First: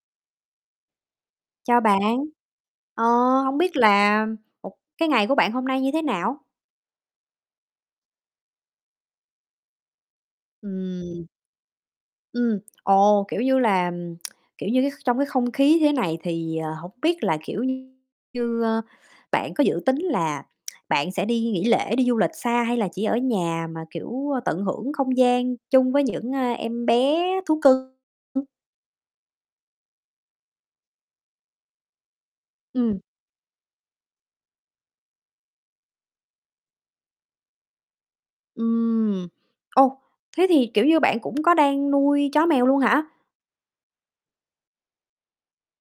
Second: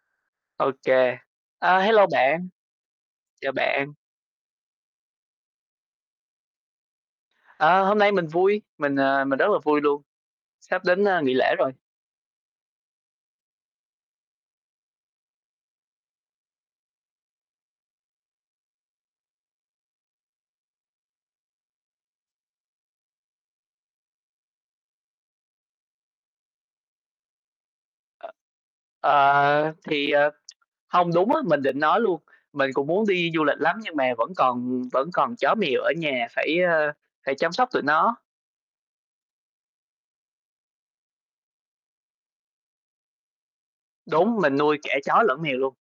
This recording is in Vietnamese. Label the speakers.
Speaker 1: Ô kê. Ờ,
Speaker 2: Chào bạn,
Speaker 1: hello bạn,
Speaker 2: ờ,
Speaker 1: chào
Speaker 2: hông biết
Speaker 1: bạn.
Speaker 2: là một cái ngày của bạn hôm nay như thế nào?
Speaker 1: À, hôm nay mình vui, mình, à, mình rất là vui luôn, sắp đến, a,
Speaker 2: Ừm.
Speaker 1: nghỉ lễ rồi.
Speaker 2: Ừm, ồ, kiểu như là, ừm, kiểu như, cái trong cái không khí thế này thì, ờ, hổng biết là, kiểu như, ơ, bạn có dự tính là bạn sẽ đi nghỉ lễ, đi du lịch xa, hay là chỉ ở nhà mà, kiểu, ơ, tận hưởng không gian chung với những, ơ, em bé thú cưng?
Speaker 1: Ờ, thì ờ, hông, đúng á, mình định nói luôn. Mình cũng
Speaker 2: Ừm.
Speaker 1: muốn đi du lịch lắm nhưng mà vẫn còn vẫn còn chó mèo ở nhà, phải, ơ, phải chăm sóc tụi nó.
Speaker 2: Ừm, ô, thế thì, kiểu như, bạn cũng có đang nuôi chó mèo luôn hả?
Speaker 1: Đúng, mình nuôi cả chó lẫn mèo luôn.